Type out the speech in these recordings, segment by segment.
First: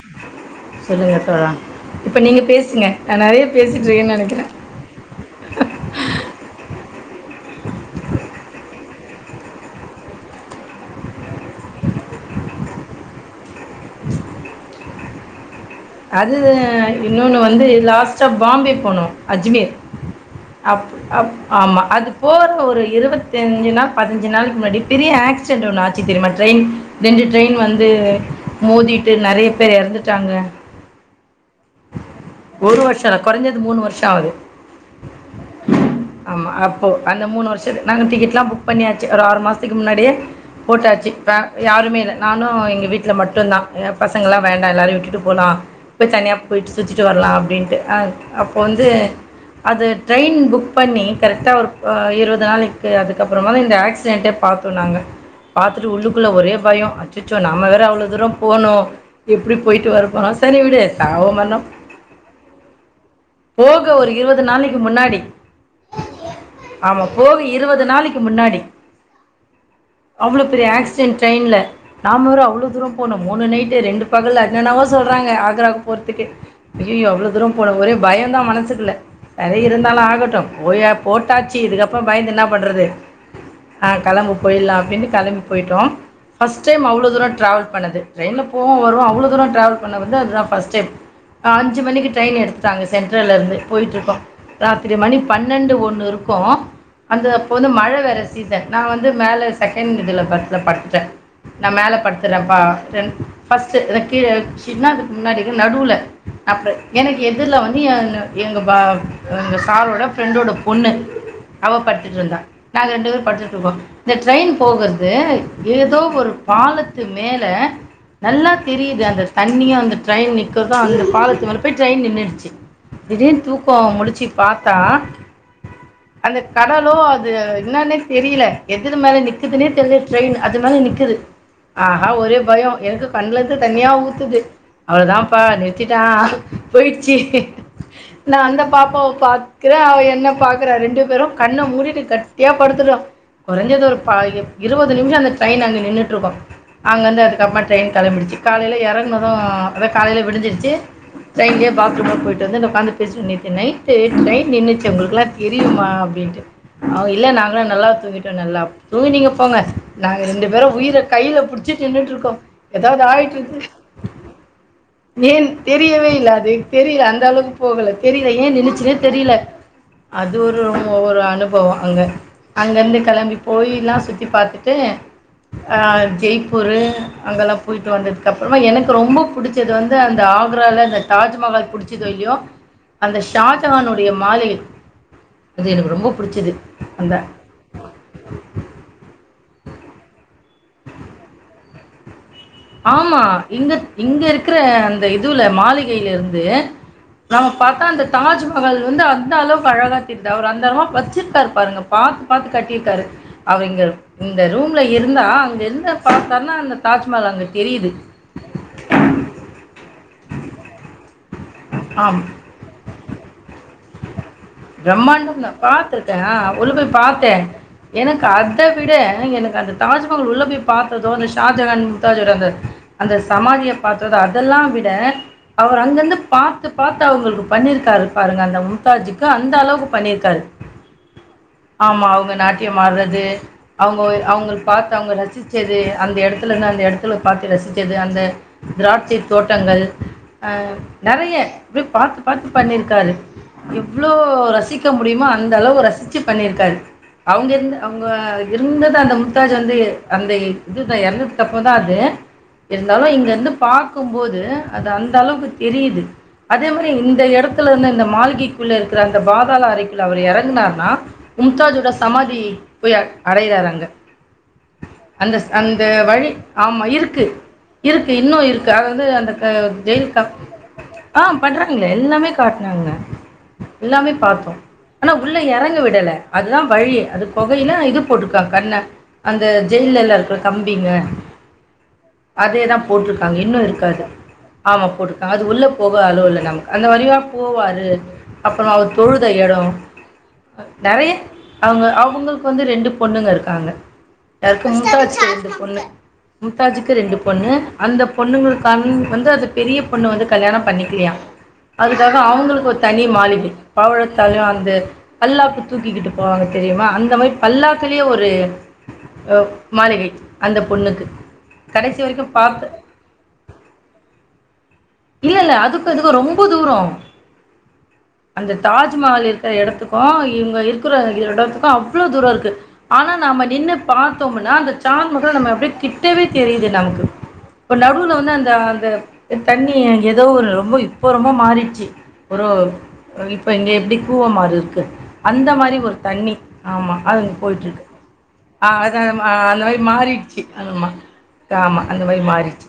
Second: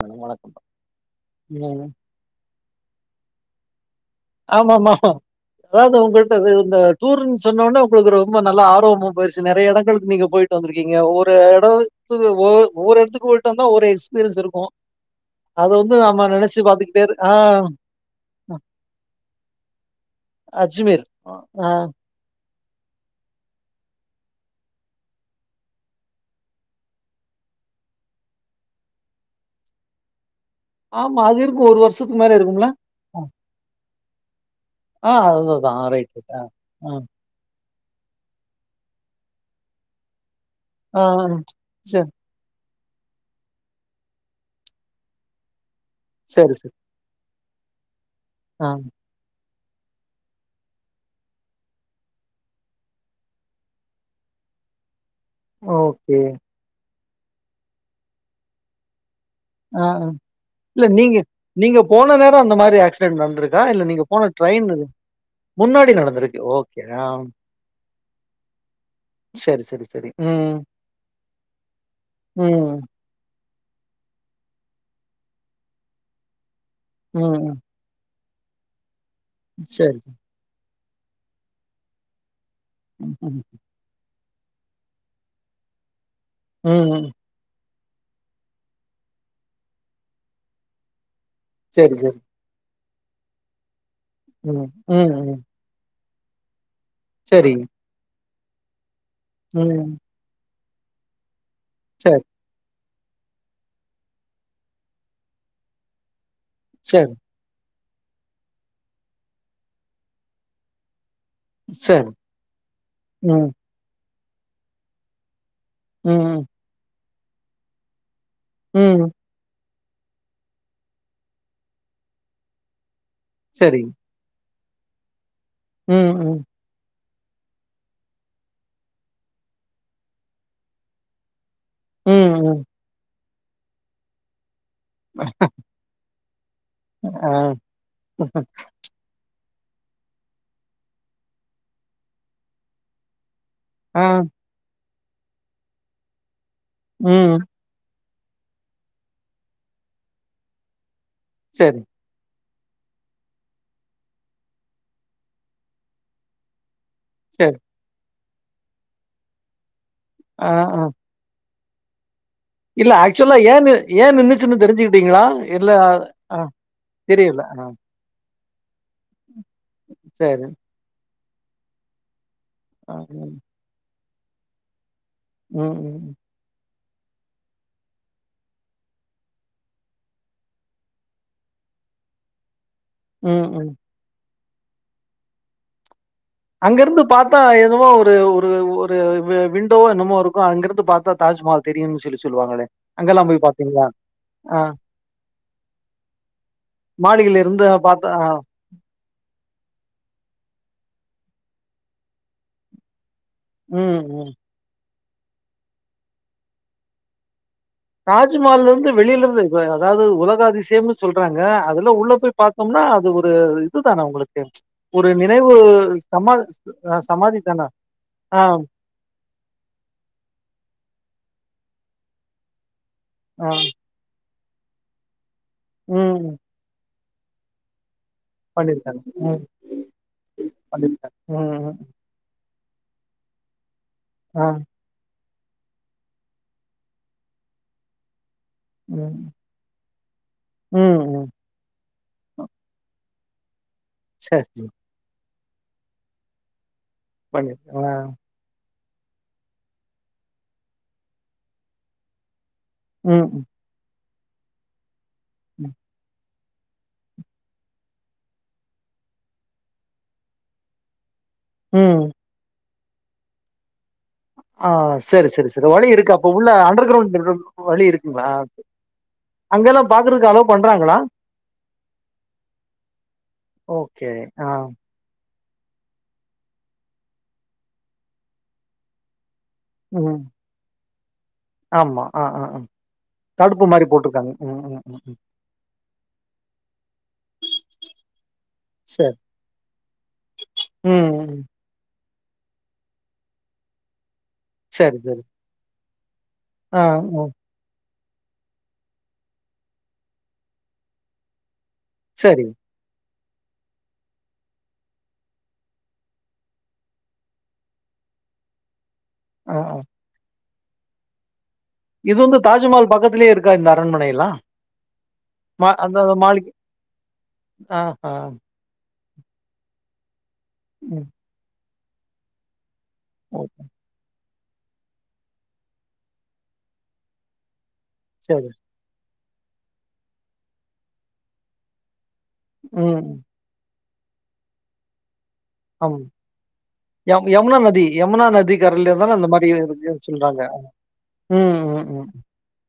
Madam வணக்கம் சொல்லுங்க தோழா ம் இப்ப நீங்க பேசுங்க நா நெறைய பேசி ஆம்மாம்மா அதாவது உங்கள்ட இது இந்த தூருன் சொன்னோட்னே உங்குளுக்கு ரொம்ப நல்லா ஆர்வமா போயிடுச்சு நெறைய எடங்களுக்கு நீங்க போயிட்டு வந்திருக்கீங்க ஒவ்வொரு எடோ துது ஓர் ஒவ்வொரு எடத்துக்கு போய்ட்டு வந்தா ஒரு எக்ஸ்பீரியன்ஸ் இருக்கு அது இரு ஆ இன்னொன்னு வந்து லாஸ்டா பாம்பே போனோ அஜ்மீர் அப் அஜ்மீர் அப் ஆ ஆமா அது போற ஒர் ஒரு இருவத்தைஞ்சு நாள் பதனஞ்சு நாளைக்கு முன்னாடி பெரிய ஆக்சிடென்ட் ஒன்னு ஆச்சு தெரிமா ட்ரெயின் ரெண்டு ட்ரெயின் வந்து வந்து மோதிட்டு நெறைய பேர் எறந்துட்டாங்க ஆமா அது இருக்கு ஒரு வருஷத்துக் மேல இருக்கும்ல அ தாவறு ரைட் ரைட் ஆ ஆமா அப்போ ஆ அந்த மூணு வருஷ் டுது நாங்க டிக்கெட்ல்லா புக் பண்ணியாச்சு ஒரு ஆறு மாஸ்த்துக்கு முன்னாடியே ஆ போட்டாச்சு வே யாருமே சரி இல்ல நானு எங்க வீட் வீட்ல மட்டுதா எ பசங்கெல்லா வேண்டா எல்லாரயு விட்டுட்டு போலா போய் தனியா சரி போயிட் சரி சுரிச்சிட்டு வரலா அப் அப்டின்ட்டு அ அப்போ ஆ வந்து அது ட்ரெயின் புக் பண்ணி கரெக்டா ஒரு அ இருவத் நாளைக்கு அதுக்கப்புறமா தா இந்த ஆக்சிடென்டே பா பாத்தோ நாங்க பாத்துட்டு ஓகே. உள்ளுக்குள்ள ஒரே பயோ அச்சச்சோ நம்ம வேற அவ்ளோ தூரோ போனு எப்டி ஆ போயிட்டு வர ஆ போறா சேரி விடு இல்ல நீங்க அவ வந் நீங்க போன நேரோ அந்த மாரி ஆக்சிடென்ட் நடந்திருக்கா இல்ல போக நீங்க ஒரு போன ட்ரெயின் நாளைக்கு இது முன்னாடி ஆமா போக இருவது நாளைக்கி முன்னாடி சரி, சரி, சரி. அவ்ளோவ் ம், பெரிய ஆக்சிடென்ட் ட்ரெயின்ல நாம வேற அவ்ளோவ் ம், தூரோ போனு மோ மூணு நைட்டு ரெண்டு பகல்ல என்னன்னமோ சொல்றாங்க ஆக்ராவுக்கு போறதுக்கு அய்யயோ ம், அவ்ளோவ் தூரோ ம். போரோ ஒரே பயோ ந்தா மனசுக்குல்ல நெறைய சரி. இருந்தாலு ஆகட்டு போய போட்டாச்சு இதுக்கப்புறோ பயந்து என்னாப் பண்றது ம், ம், ஆ கெளம்பு போயிட்லா அப்டின்டு கெளம்பி போயிட்டோ ஃபர்ஸ்ட் டைம் ம். அவ்ளோ தூரோ ட்ராவல் பண்ணது ட்ரெயின்ல போவோ வருவோ அவ்ளோ தூரோ ட்ராவல் பண்ண வந்து அது தா ஃர்ஸ்ட் டைம் அ அஞ்சு சரி, மணிக்கு சரி. ட்ரெயின் எடுத் தாங்க சென்ட்ரல்ல இருந்து போய்ட்ருக்கோ ம், ராத்திரி ம், மணி ம். பண்ணென்டு ஒண்ணுருக்கு அந்த அப்ப சரி. வந்து மழ வேற சீசன் நா வந்து மேல ம். செகண்ட் இதுல பர்த்ல படுத்துட்ட நா மேல சரி, பட்துறப்பா ரென் ஃபஸ்ட் ரக் கீழ வச்சினா அதுக் முன்னாடி நடுவுல அப்ப சரி, எனக்கு எதிர்ல வந் நியான எங்க பா எங்க சாரோட ஃப்ரெண்டோட பொண்ணு அவ சரி. படுத்துட்ருந்தா நாங்க ரெண்டு பேரு ம், படுத்துட்ருந்தோ இந்த ட்ரெயின் போகற்து ஏதோ ஒரு ம், பாலத்து மேல நல்லா ம். தெரியுது அந்த தண்ணியு அந்த ட்ரெயின் நிக்கற்தோ அந்த பாலத்து மேல போய் ட்ரெயின் நின்னுடுச்சி திடீர்ன் தூக்கோ சரி. முழுச்சி பாத்தா ம், அந்த ம், கடலோ அது து இன்னானே தெரியில எதுல மேல நிக்குதுனே தெரில ட்ரெயின் அது மேல நிக்குது ஆஹா ஒரே ம், ம். பயோ என்க்கு கண்லந்து தண்ணியா ஊத்துது அவ்ளோதாம்பா நிற் சிட்டா போய்ட்ச்சி ஆ, நா அந்த பாப்பாவ பாத் க்கிறே அவ என்ன பாக்குற ரெண்டு பேரு கண்ண மூடிட்டு கட்டியா படுத்துட்டோ கொறஞ்சது ஒரு ஆ, பா எப் இருவது நிமிஷ அந்த ட்ரெயின் அங்க நின்னுட்ருக்கு அங்கந்து ம். அதுக்கப்மா ட்ரெயின் கெளம்பிடுச்சி காலையில எறங்னது அதா காலையில விடிஞ்சிருச்சி ட்ரெயின்லியே சரி, பாத்ரூமு போய்ட் இப்ப வந்து அந்த உக்காந்துட் பேஸ்ட்டு நேத்து நைட்டு ட்ரெய்ன் நின்னுச்சி உங்குளுக்ல்லா தெரியுமா அப்டின்ட்டு அவ இல்ல சரி. நாங்களா நல்லா தூங்கிட்டோ நல்லா தூங்குனீங்க போங்க நாங்க ஆ, ரெண்டு பேரு ஆ. உயிர கைல புடிச் சிட் நின்னுட்ருக்கோ இல்ல ஆக்சுலா ஏன்னு ஏ நின்னுச்சின்னு தெரிஞ்சு கிட்டீங்ளா ஏன் தெரியவே இல்ல அது தெரியில அந்த தெரியல. அளவுக்கு ஆ போகல தெரிய ஏ நின்னுச்சினே தெரியில அது சரி. ஒரு ஒரு அனுபவோ அங்க ஆ, அங்கருந்து கெளம்பி ம், போயில்லா சுத்தி பாத்துட்டு அ ம், ஜெய்ப்பூரு அங்கல்லா போயிட்டு வந்ததுக் அப்றமா எனக்கு ரொம்ப புடிச்சது வந் து அந்த ஆக்ரால இந்த தாஜ்மஹால் புடிச்சதோ இல்யோ அந்த ம், ம். ஷாஜஹானுடைய மாளிகை அது எனக்கு ரொம்ப புடிச்சது அங்கருந்து அந்த பாத்தா எதுவோ ஒரு ஒரு ஒரு வே விண்டோ என்னமோ இருக்கு அங்கருந்து பாத்தா தாஜ்மஹால் தெரியுன் சொல்லி சொல்லுவாங்களே! ஆமா அங்கெல்லாம் போய் பாத்தீங்களா? இங்கத் இங்க இருக்குற ஆ அந்த இதுல மாளிகைல இருந்து நம்ம மாளிகையிலருந்து பாத்தா அந்த ஆ தாஜ்மஹால் வந்து அந்த அளவுக்கு அழகா தெரிது அவர் அந்த அள வச்சிர்காரு பாருங்க பாத்து பாத்து கட்டிருக்காரு அவிங்கள் ம், ம். இந்த ரூம்ல இருந்தா அங்க என்ன பாத்தார்னா அந்த தாஜ்மஹால் அங்க தெரியுது. தாஜ்மஹாலருந்து வெளியிலந்து அதாவது உலக அதிசயம்னு சொல்றாங் க அதுல உள்ள ஆம். போய் பாத்தம்னா அது ஒரு இது தான உங்களுக்கு ஒரு பிரம்மாண்டம் நினைவு தான் சமா பார்த்துருக்கேன் உள்ள போய் அ சமாதி பார்த்தேன் தான எனக்கு ஆ, அத விட எனக்கு அந்த தாஜ்மஹால் உள்ள போய் பாக்க தோனிச் ஷாஜகான் முக்தாஜ விட அந்த அந்த ஆ. சமாதிய பாத்தது அதெல்லா விட அவர் ம். அங்கருந்து ம். பாத்து பாத்து அவுங்களுக்கு பண்ணிர்க்காரு பாருங்க அந்த மு பண்ணியிருக்காங்க. ம்தாஜுக்கு ம். அந்த அளவுக்கு பண்ணிர்காரு பண்ணியிருக்காங்க. ம், ம். ஆமா அவுங்க நாட்டியம் ஆட்றது அவுங்க வே ஆ. அவுங்கள் பாத்து அவுங்க ரசிச்சது அந்த எடத்துலந்து அந்த எடத்துல பாத்து ரசிச்சது அந்த ம். திராட்சை தோட்டங்கள் அ ம், ம். நெறைய அப்டியே பாத்து பாத்து பண்ணிர்காரு எவ்ளோ சரி, சரி. ரசிக்க முடியுமோ அந்த அளவு ரசிச்சி பண்ணிருக்காரு அவுங்க எந்த பண்ணியிருக்காங்க. ஆ. அவுங்க இரு ந்தது அந்த மும்தாஜ் வந்து அந்த இதுதா எறந்ததுக் அப்ற தா அது இருந்தாலு ம், ம். இங்கருந்து பாக்குபோது அது அந்த அளவுக்கு ம். தெரியிது அதே மாரி இந்த எடத்துலருந்து அந்த மாளிகைக்குள்ள இருக்கிற அந்த பாதாள அறைக்குள்ள அவரு எறங்குனார்னா மும்தாஜோட ம். சமாதி போய் அ அடயிறாரங்க ஆ சரி, அந்த சரி, ஸ் சரி. அந்த இருக்கு. அப்ப வழி உள்ள ஆமா அண்டர் கிரவுண்ட் இருக்கு வழி இருக்கு இருக்குங்களா? இன்னோ இருக்கு அது வந்து அந்த அ க அங்கெல்லாம் ஜெயில் கா பார்க்கறதுக்கு அலோ பண்றாங்களா? ஆ பண்றாங்ளே எல்லாமே காட்னாங்க ஓகே. எல்லாமே ஆ. பாத்தோ ஆனா உள்ள எறங்க விடல அதுதா வழி அது கொகையில இது போட்ருக்றாங் கண்ண அந்த ஜெயில்ல எல்லா ம். இருக்கிற கம்பிங்க ஆமா ஆ, ஆ, ஆ. அதேதா போட்ருக்காங்க இன்னு தடுப்பு மாரி இருக்கு அது போட்டுருக்காங்க. ம், ம், ஆமா ம், ம். போட்ருக்காங்க அது உள்ள போக அளுவல்ல நமக்கு அந்த வழியா போவாரு அப்புற அவர் சரி. தொழுத எட ம், நெறைய ம். அவுங்க அவ் அவங்களுக்கு வந்து ரெண்டு பொண்ணுங்க இருக்காங்க யாருக்கு மூட்ட சரி, வச்சு சரி. ரெண்டு பொண்ணு ஆ, மும்தாஜுக்கு ரெண்டு ம். பொண்ணு அந்த பொண்ணுங்களுக்கான வந்து அது பெரிய பொண்ணு வந்து கல்யாணம் பண்ணிக்கிலியா அதுக்காக சரி. அவுங்களுக்கு மாளிகை பவழத்தாலு அந்த பல்லாக்கு தூக்கிக்கிட்டு போவாங்க தெரியுமா அந்த மாரி பல்லாக்குலே ஒரே ஒரு அ ஆ, ஆ. மாளிகை அந்த பொண்ணுக்கு கடைசி இது வரைக்கும் வந்து பார்த்து தாஜ்மஹால் பக்கத்திலேயே இருக்கா இந்த அரண்மனைலா இல்ல இல்ல அதுக்கு இதுக்கு ரொம்ப தூரோ ஆஹா. அந்த தா தாஜ்மஹால் இருக்கிற எடத்துக்கு இவுங்க இருக்குற ம். எடத்துக்கு அவ்ளோ தூரோ இருக்கு ஆனா ஓ நாம நின்னு பாத்தோம்னா அந்த தாஜ்மகாள் நம்ம அப்டியே கிட்டவே தெரியுது நமக்கு இப்ப நடுல வந்து சரி. அந்த அந்த தண்ணி ஏதோ ரொம்ப இப்போ ரொம்ப மாறிச்சு ஒரு ம். இப்ப இங்கே எப்டி கூவம் ஆறு இருக்கு அந்த மாரி ஒரு ஆமா. தண்ணி ஆமா யம் அதுங்க யமுனா போயிட்ருக்கு நதி யமுனா நதி அ கரையில அந்த தான மாரி இருக்குன்னு மாறிட்டு சொல்றாங்க. ஆமா ம், ஆமா ம், அந்த ம். மாரி மாறிச்சு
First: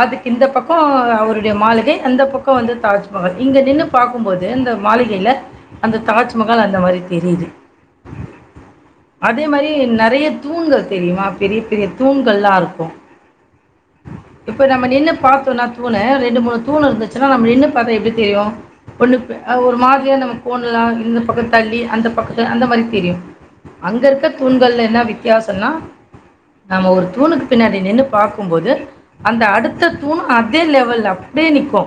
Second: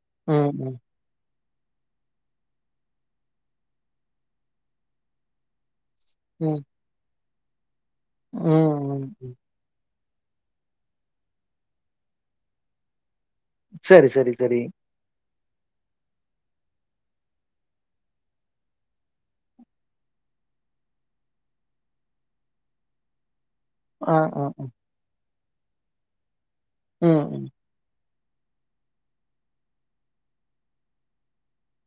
அதுக்கு இந்த ம், பக்கோ ம். அவரு டைய மாளிகை அந்த பக்கோ வந்து தாஜ்மஹால் இங்க நின்னு பாக்கும் போது இந்த மாளிகையில அந்த ம். தாஜ்மஹால் அந்த மாரி தெரியுது ம், ம். அதே மாரி நெ நெறைய தூண்கள் தெரியுமா பெரிய பெரிய தூண்கள்லா இருக்கு சரி சரி சரி இப்ப நம்ம நின்னு பாத்தோனா தூணு ரெ ரெண்டு மூணு தூணு இருந்துச்சுன்னா நம்ம நின்னு பாத்தா எப்டி தெரியு ஒண்ணு ஒரு மாதிரியா நம்ம போண்லா இந்த பக்க தள்ளி அந்த பக்கத்து அந்த மாரி தெரியு அங்க ஆ இருக்க ஆ தூண்கள்ல என்ன வித்தியாசன்னா நாம ஒரு ம் தூணுக்கு ம் பின்னாடி நின்னுப் பாக்கும்போது அந்த அடுத்த தூணு அதே லெவல்ல அப்டியே நிக்கு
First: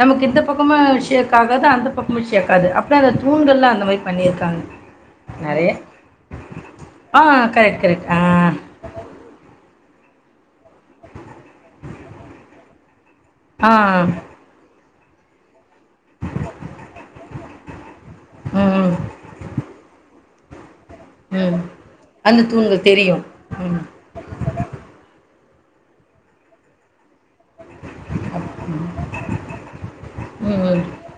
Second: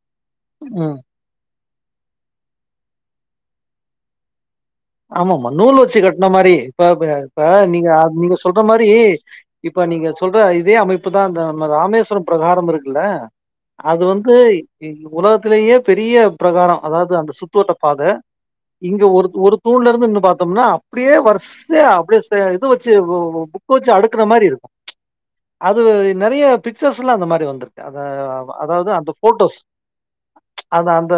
நமக்கு இந்த பக்கமு ம் ஷேக் ஆகாது அந்த பக்கமு ஷேக்காது அப்பனா அந்த தூண்கள்லா அந்த மாரி பண்ணிருக்காங்க ஆமாமா நூல் வச்சு கட்ன மாரி இப்ப ப ஆ இப்ப கரெக்ட், நீங்க அ கரெக்ட். ஆ, நீங்க சொல்ற மாரி இப்ப நீங்க சொல்ற இதே அமைப்புதா அந்த ராமேஸ்வரம் ப்ரகாரம் இருக்குல்ல ஆ. அது வந்து ஒலகத்துலயே பெரிய ப்ரகாரம் அதாவது அந்த சுத்தோட்ட பாத ம். இங்க ஒரு ஒரு ன்னு பாத்தோம்னா அப்டியே ம் வருசையா அப்டியே சே அந்த இது தூண்கள் வச்சு உ தெரியும். உ புக் ம் வச்சு அடுக்குன மாரி இருக்கு அது நெறைய பிக்சர்ஸ்லா அந்த மாரி வந்துர்க்கு அத அதாவது அந்த ஃபோட்டோஸ் ம் ம். அது அந்த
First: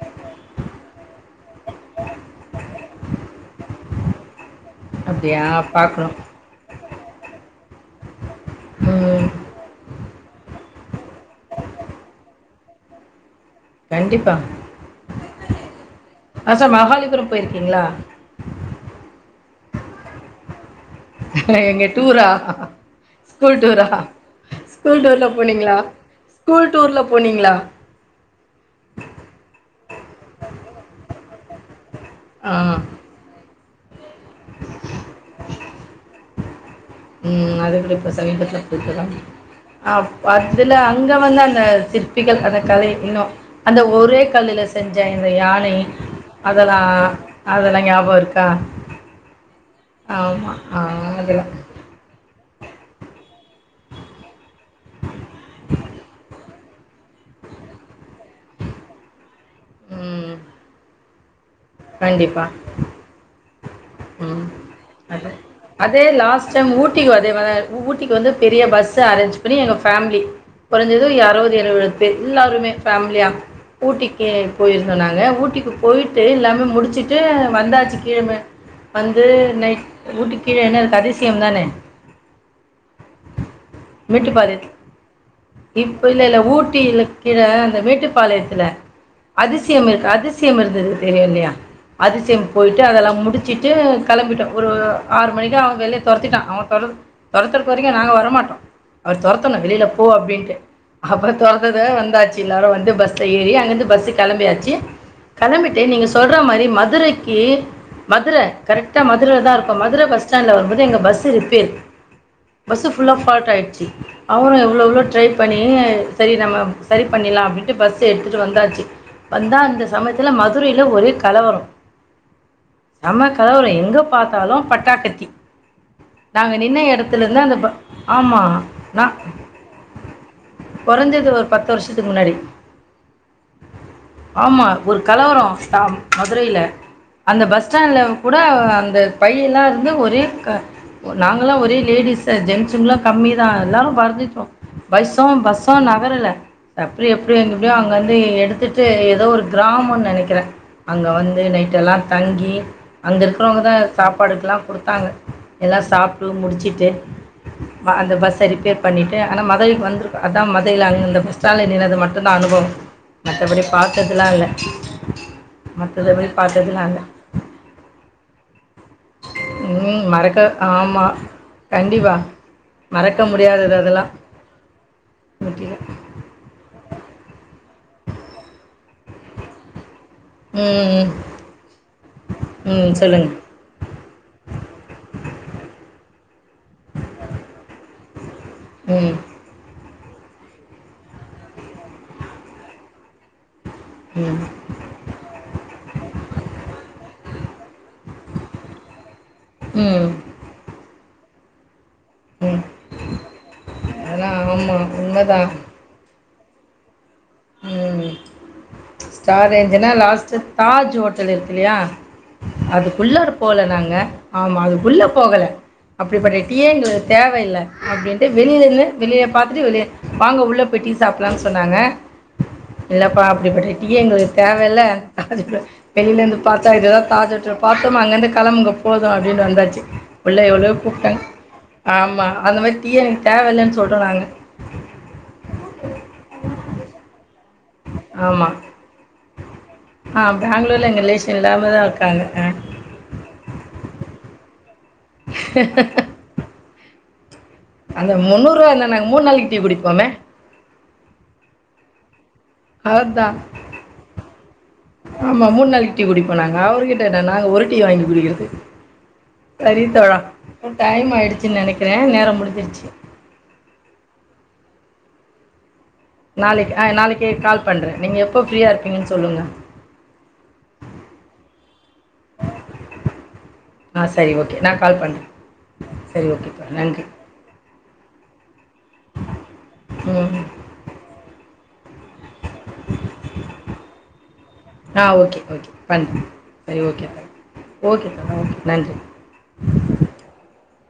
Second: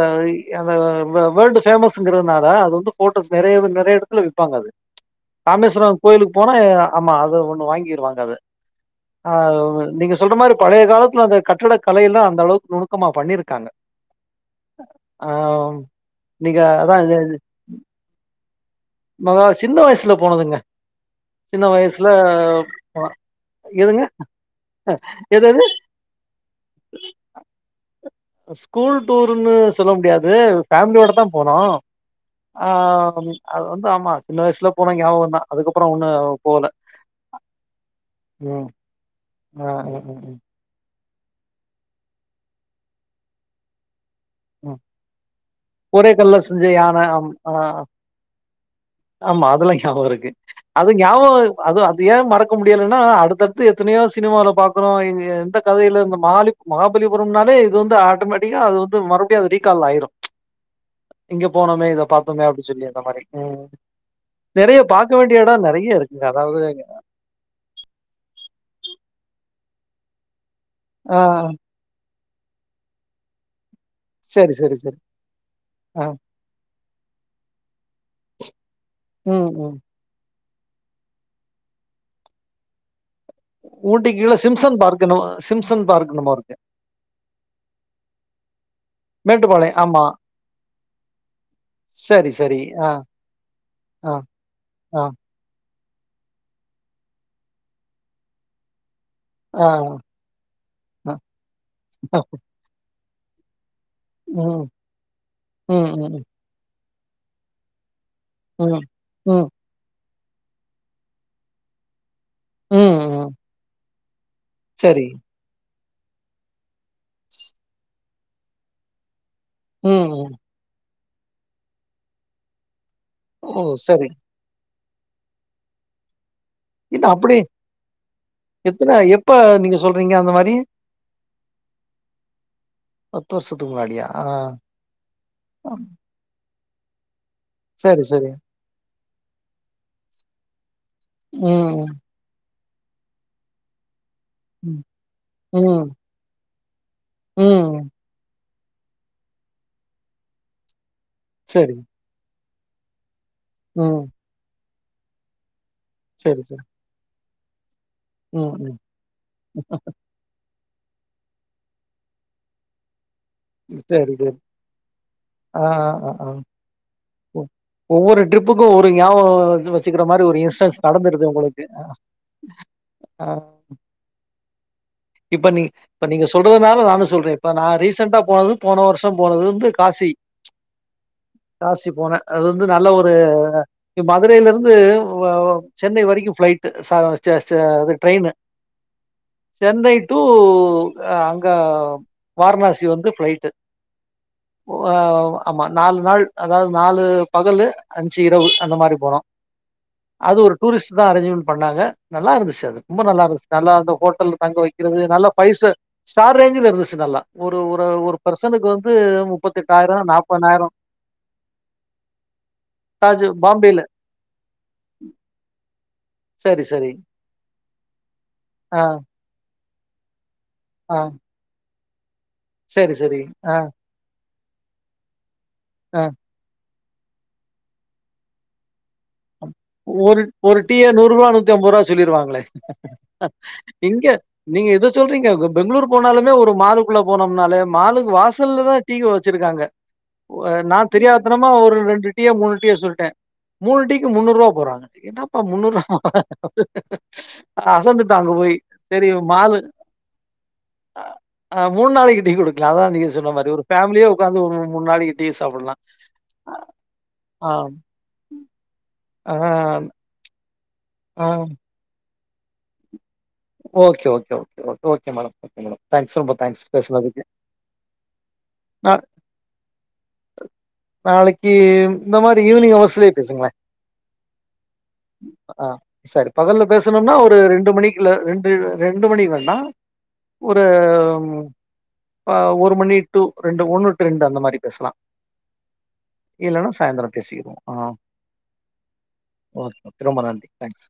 அந்த வேல்டு ஃபேமஸ்ங்கிறதுனால அது வந்து நெறைய நெறைய எடத்துல விப்பாங்க அது அப்டியா இராமேஸ்வரம் பாக்கணும். கோயிலுக்கு போனா ஆமா அது ஒண்ணு வாங் வாங்கிருவாங்க ம் அ நீங்க சொல்ற மாரி பழைய காலத்ல அந்த கட்டட கலை எல்லா அந்த அளவுக்கு நுணுக்கமா பண்ணிருக் க்காங்க கண்டிப்பா. அ நீங்க ஆச்சா அதா இது மகாலிபுரம் அது போயிருக்கீங்களா? சின்ன வயசுல போனதுங்க சின்ன எங்க வயசுல டூரா அ ஸ்கூல் டூரா எதுங்க? ஸ்கூல் டூர்லா எது எது? போனிங்ளா ஸ்கூல் டூர்ல போனிங்ளா ஸ்கூல் டூர்ன்னு சொல்ல முடியாது ஃபேமிலியோடதா போனோ ஆ அது வந்து ஆமா சின்ன வயசுல போனா ஞாபகம்தா அதுக்கப்ற ஒண்ணு போல ம் ம் அது எப்டி இப்ப சமீபத்ல போயிருப்ப இல்ல ஆ. அ ம். ம். அதுல அங்க வந்து அந்த சிற்பிகள் அந்த கலை இன்னு அந்த ஒரே கல்லுல ம். செஞ்ச இந்த யானை ஒரே கல்ல செஞ்ச அதெல்லா யானை ஆம் ஆ அதெல்லா ஞாபோ இருக்கா ஆமா அதெல்லா ஞாபோ இருக்கு ஆமா. ஆ அது ஞாபோ அதெல்லாம். அது அது ஏன் மறக்க முடியலைன்னா அடுத்தடு எத்தனையோ சினிமாவ்ல பாக்கறோ எந்த கதைல இந்த மாலி மகாபலிபுரம்னாலே இது வந்து ஆட்டோமேட்டிக்கா அது வந்து மறுபடியு அது ரீகால் ஆயிரு ம். இங்க போனோமே இத பாத்தோமே கண்டிப்பா. அப்டி சொல்லி அந்த மாரி ம் ம் நெறைய பாக்க அது வேண்டிய இடம் நெறைய அதே இருக்குங்க. லாஸ்ட் அதாவது டைம் ஊட்டிக்கி அதே மார் ஊ ஊட்டிக்கி வந்து பெரிய பஸ் அரேஞ் எங்க ஃபோம்லி குறைஞ்சது ஆ அறுபது எழுவத்பேர் எல்லாருமே ஃபோமிலியா ஊட்டிக்கி சரி, சரி, சரி. போயிருந்தோனாங்க ஊட்டிக்கு ஆ. போயிட்டு எல்லாமே முடிச்சுட்டு வந்தாச்சு கீழம வந்து ம், ம். நைட் ஊட்டி கீழே என்னருக்கு அதிசயோ தானே ஊட்டிக்கு கீழ மேட்டுப்பாளையத் சிம்சன் பார்க் என்னமோ சிம்சன் இப்ப பார்க் என்னமோ இல்லெல்ல இருக்கு. ஊட்டில கீழ அந்த மேட்டுப்பாளையத்துல மேட்டுப்பாளையம் ஆமா. அதிசயமிருக்கா அதிசயம் இருந்தது தெரியு இல்லையா சரி, அதிசயோ சரி. போய்ட்டு ஆ, அதெல்லா முடிச்சு ட்டு ஆ, கெளம்பிட்டோ ஒரு ஆ, ஆறு மணிக்கா அவுங்க வெளியே தொரத்திட்டா அவுங்க தொரத் தொரத்துற தொரைக்கா நாங்க வர மாட்டோ அவர் தொரத்தன ஆ, வெளில போ அப்டின்ட்டு ஆ. அப்றோ தொரத்தத வந்தாச்சு எல்லாரு வந்து பஸ்ல ஏறி அங்கெந்து பஸ்ஸு ம், கெளம்பியாச்சு கெளம்பிட்டு ம், நீங்க ம். சொல்ற மாரி மதுரைக்கி மதுர ம். கரெக்டா மதுரைல ம். தா இருக்கோ மதுர பஸ்டாண்ட்ல வரும்போது எங்க பஸ்ஸு ரிப்பேரு ம். பஸ்ஸு ஃபுல்லா ம். ஃபால்ட்டாய்டுச்சு அவரு எவ்ளோ எவ்ளோ சரி. ட்ரை பண்ணி சேரி நம்ம செரி பண்ணிலா அப்டின்ட்டு பஸ் எடுத்துட்டு வந்தாச்சு வந்தா அந்த ம். சமயத்துல ம். மதுரையில ஒரே கலவரோ செம்ம ஓ! கலவரோ எங்க சரி. பாத்தாலு பட்டாக்கத்தி நாங்க நின்ன இல்ல அப்படி எடத்துலந்து அந்த ப ஆமா எத்தன நா எப்ப நீங்க சொல்றீங்க அந்த மாரி? கொறஞ்சது ஒரு பத்து வருஷத்துக்கு முன்னாடி வருஷத்துக்கு முன்னாடியா? ஆ. ஆமா ஒரு கலவரோ அ ம். மதுரையில அந்த பஸ்டாண்ட்ல சரி, சரி. கூட அந்த பையெல்லா இருந்து ஒரே க நாங்கெல்லா ஒரே ம். லேடீஸீ ஜென்ஸுங்லா கம்மி தா எல்லாரு படந்து ம். பஸ்ஸு பஸ்ஸு ம். நகரல அப்டி எப்டி எங்க எப்டியோ ம். அங்கருந்து எ எடுத்துட் ட்டு ஏதோ ஒரு கிராமோனு நெனைக்கிறே அங்க வந்து சரி. நைட்டெல்லா தங்கி அங்க இருக்கறவங்க தா ம். சாப்பாடுக்லா குடுத்தாங்க எல்லா சாப்ட்டு சரி, சரி. முடிச்சுட்டு அந்த பஸ்ஸ ம். ம். ரிப்பேர் பண்ணிட்டு ஆனா மதுரைக்கு வந்துருக்க அதா ம இல்லையில்ல அந்தந்த பஸ்டாண்ட்ல நின்னது மட்டுதா அனுபவோ மத்தபடி சரி, பாத்ததெல்லா சரி. இல்ல மத்ததுல போய் பாத்ததெல்லா இல்ல ஓ ஒவ்வொரு ட்ரிப்புக்கு ஒரு ஞாபகோ ம் வச்சுக்கற மாரி மறக்க ஒரு இன்ஸ்டன்ஸ் ஆமாம் நடந்துருக்கு உங்களுக்கு ஆ ஹா கண்டிப்பாக மறக்க முடியாதது அதெல்லா இப்ப நீ இப்ப நீங்க சொல்றதுனால நானு சொல்றே இப்ப நா ரீ சென்டா போனது போன வருஷோ போனது வந்து காசி ம் காசி போனே அது வந்து நல்ல ம் ஒரு சொல்லுங்கள் அ மதுரைலருந்து ஓ சென்னை வ ரைக்கு ஃப்ளைட்டு சா ச ச அ ட்ரைனு ம் சென்னை டூ அங்க வாரணாசி வந்து ஃப்ளைட்டு ம் ஓ ஆ ஆமா நாலு நாள் அதாவது நாலு பகலு அஞ்சு இரவு அந்த மாரி போனோ ம் அது ஒரு டூரிஸ்ட் தா அரேஞ்ச்மெண்ட் பண்ணாங்க ம் நல்லாருந்துச்சு அது ரொம்ப நல்லாருந்துச்சு கால்ல அந்த அதெல்லாம் ஹோட்டல்ல தங்க ஆமாம் வைக்கிறது நல்லா உண்மைதான் ஃபைவ் ஸ்டார் ஸ்டார் ரேஞ்சுல இருந்துச்சு நல்லா ஒரு ஒரு ம் ஒரு பெர்சனுக்கு வந்து ஸ்டார் ரேஞ்ச்ன்னா லாஸ்ட் தாஜ் ஹோட்டல் இருக்கில்லையா தாஜ் அதுக்குள்ளாற போல பாம்பேல. நாங்க ஆமா அதுக்குள்ள போகல அப்டிப்பட்ட சரி, டீயே சரி. எங்களுக்கு தேவயில்ல அப்டின்ட்டு வெளில இல்ல ஆ, வெளிய பாத்துட்டு வெளிய வாங்க உள்ளே போய் டீ ஆ. சாப்பல்லான்னு சொன்னாங்க சரி, சரி. இல்லப்பா ஆ, அப்படிப்பட்ட டீயே எங்களுக் தேவல்ல ஆ. வெளிலருந்து பாத்தா இதுதா தாஜ் ஹோட்டல் பாத்தோமா அங்கெருந்து கெளம்புங்க போது அப்டின்னு வந்தாச்சு ஒரு உள்ள ஒரு எவ்ளோவோ டீய ரூ. கூப்ட்டாங்க ஆமா அந்த மாரி டீயே எனக்கு தேவல்ல சொல் எங்க நீங்க இத சொல்றீங்க பெங்ளூர் போனாலுமே ஒரு மாலுக்குள்ள போனோம்னாலே மாலுக்கு ஆமாம் வாசல்ல தா டீ வச்சிருக்காங்க ஆ ஒ அ நா பெங்களூரில் எங்கள் ரிலேஷன் தெரியாத்தனமா இல்லாமல் ஒரு தான் ரெண்டு இருக்காங்க டீயே ஆ மூணு டீயே சொல்லிட்டே மூணு டீ போறாங்க டிக்கெட் என்னாப்பா முண்ணூறுவா அந்த அசந்துட்டா அங்க போய் முந்நூறுரூவா இருந்தால் சேரி நாங்கள் மூணு நாளைக்கு டீ மாலு குடிப்போமே அ மூணு நாளைக்கு டீ குடி க்கல அதா நீங்க சொன்ன அதுதான் மாரி ஒரு ஃபேமிலியே ஒக்காந்து ஒரு மூண் நாளைக்கு டீ ஆமாம் மூணு சாப்டலா நாளைக்கு டீ குடிப்போம் நாங்கள் அவர்கிட்ட என்ன ஆ நாங்கள் ஒரு டீ வாங்கி குடிக்கிறது ஆ, செரி தோழா டைம் ஆ. ஆய்டுச்சுன்னு நெனைக்கிறே நேரொ முடிஞ்சிருச்சு okay okay okay okay madam okay madam thanks ரொம்ப தேங்க்ஸ் நாளைக்கு ஆ பேசுனதுக்கு. நாளைக்கு கால் பண்றே நீங்க எப்போ ஃப்ரீயா இருப்பீங்கன்னு சொல்லுங்க நாளைக்கி இந்த மாரி ஈவினிங் அவர்ஸ்லயே பேசுங்களே ஆ சரி ஓகே நான் கால் பண்ணுறேன் ஆ சரி ஓகே பகல்ல தோழா நன்றி பேசணும்னா ஒரு ரெண்டு மணிக் இல்ல ரெண்டு ரெண்டு மணி வேண்டா ம் ஒரு அ ஒரு மணி டூ ரெண்டு ஒண்ணு ரெண்டு அந்த மாரி பேசலா ஆ ஓகே ஓகே பண்ணுறேன் இல்லன்னா சரி ஓகே சாய்ந்ரோ தோழா பேசிக்கடுவோ ஆ ஓகே தோழா ஓகே நன்றி ஓகே ரொம்ப நன்றி தங்க்ஸ்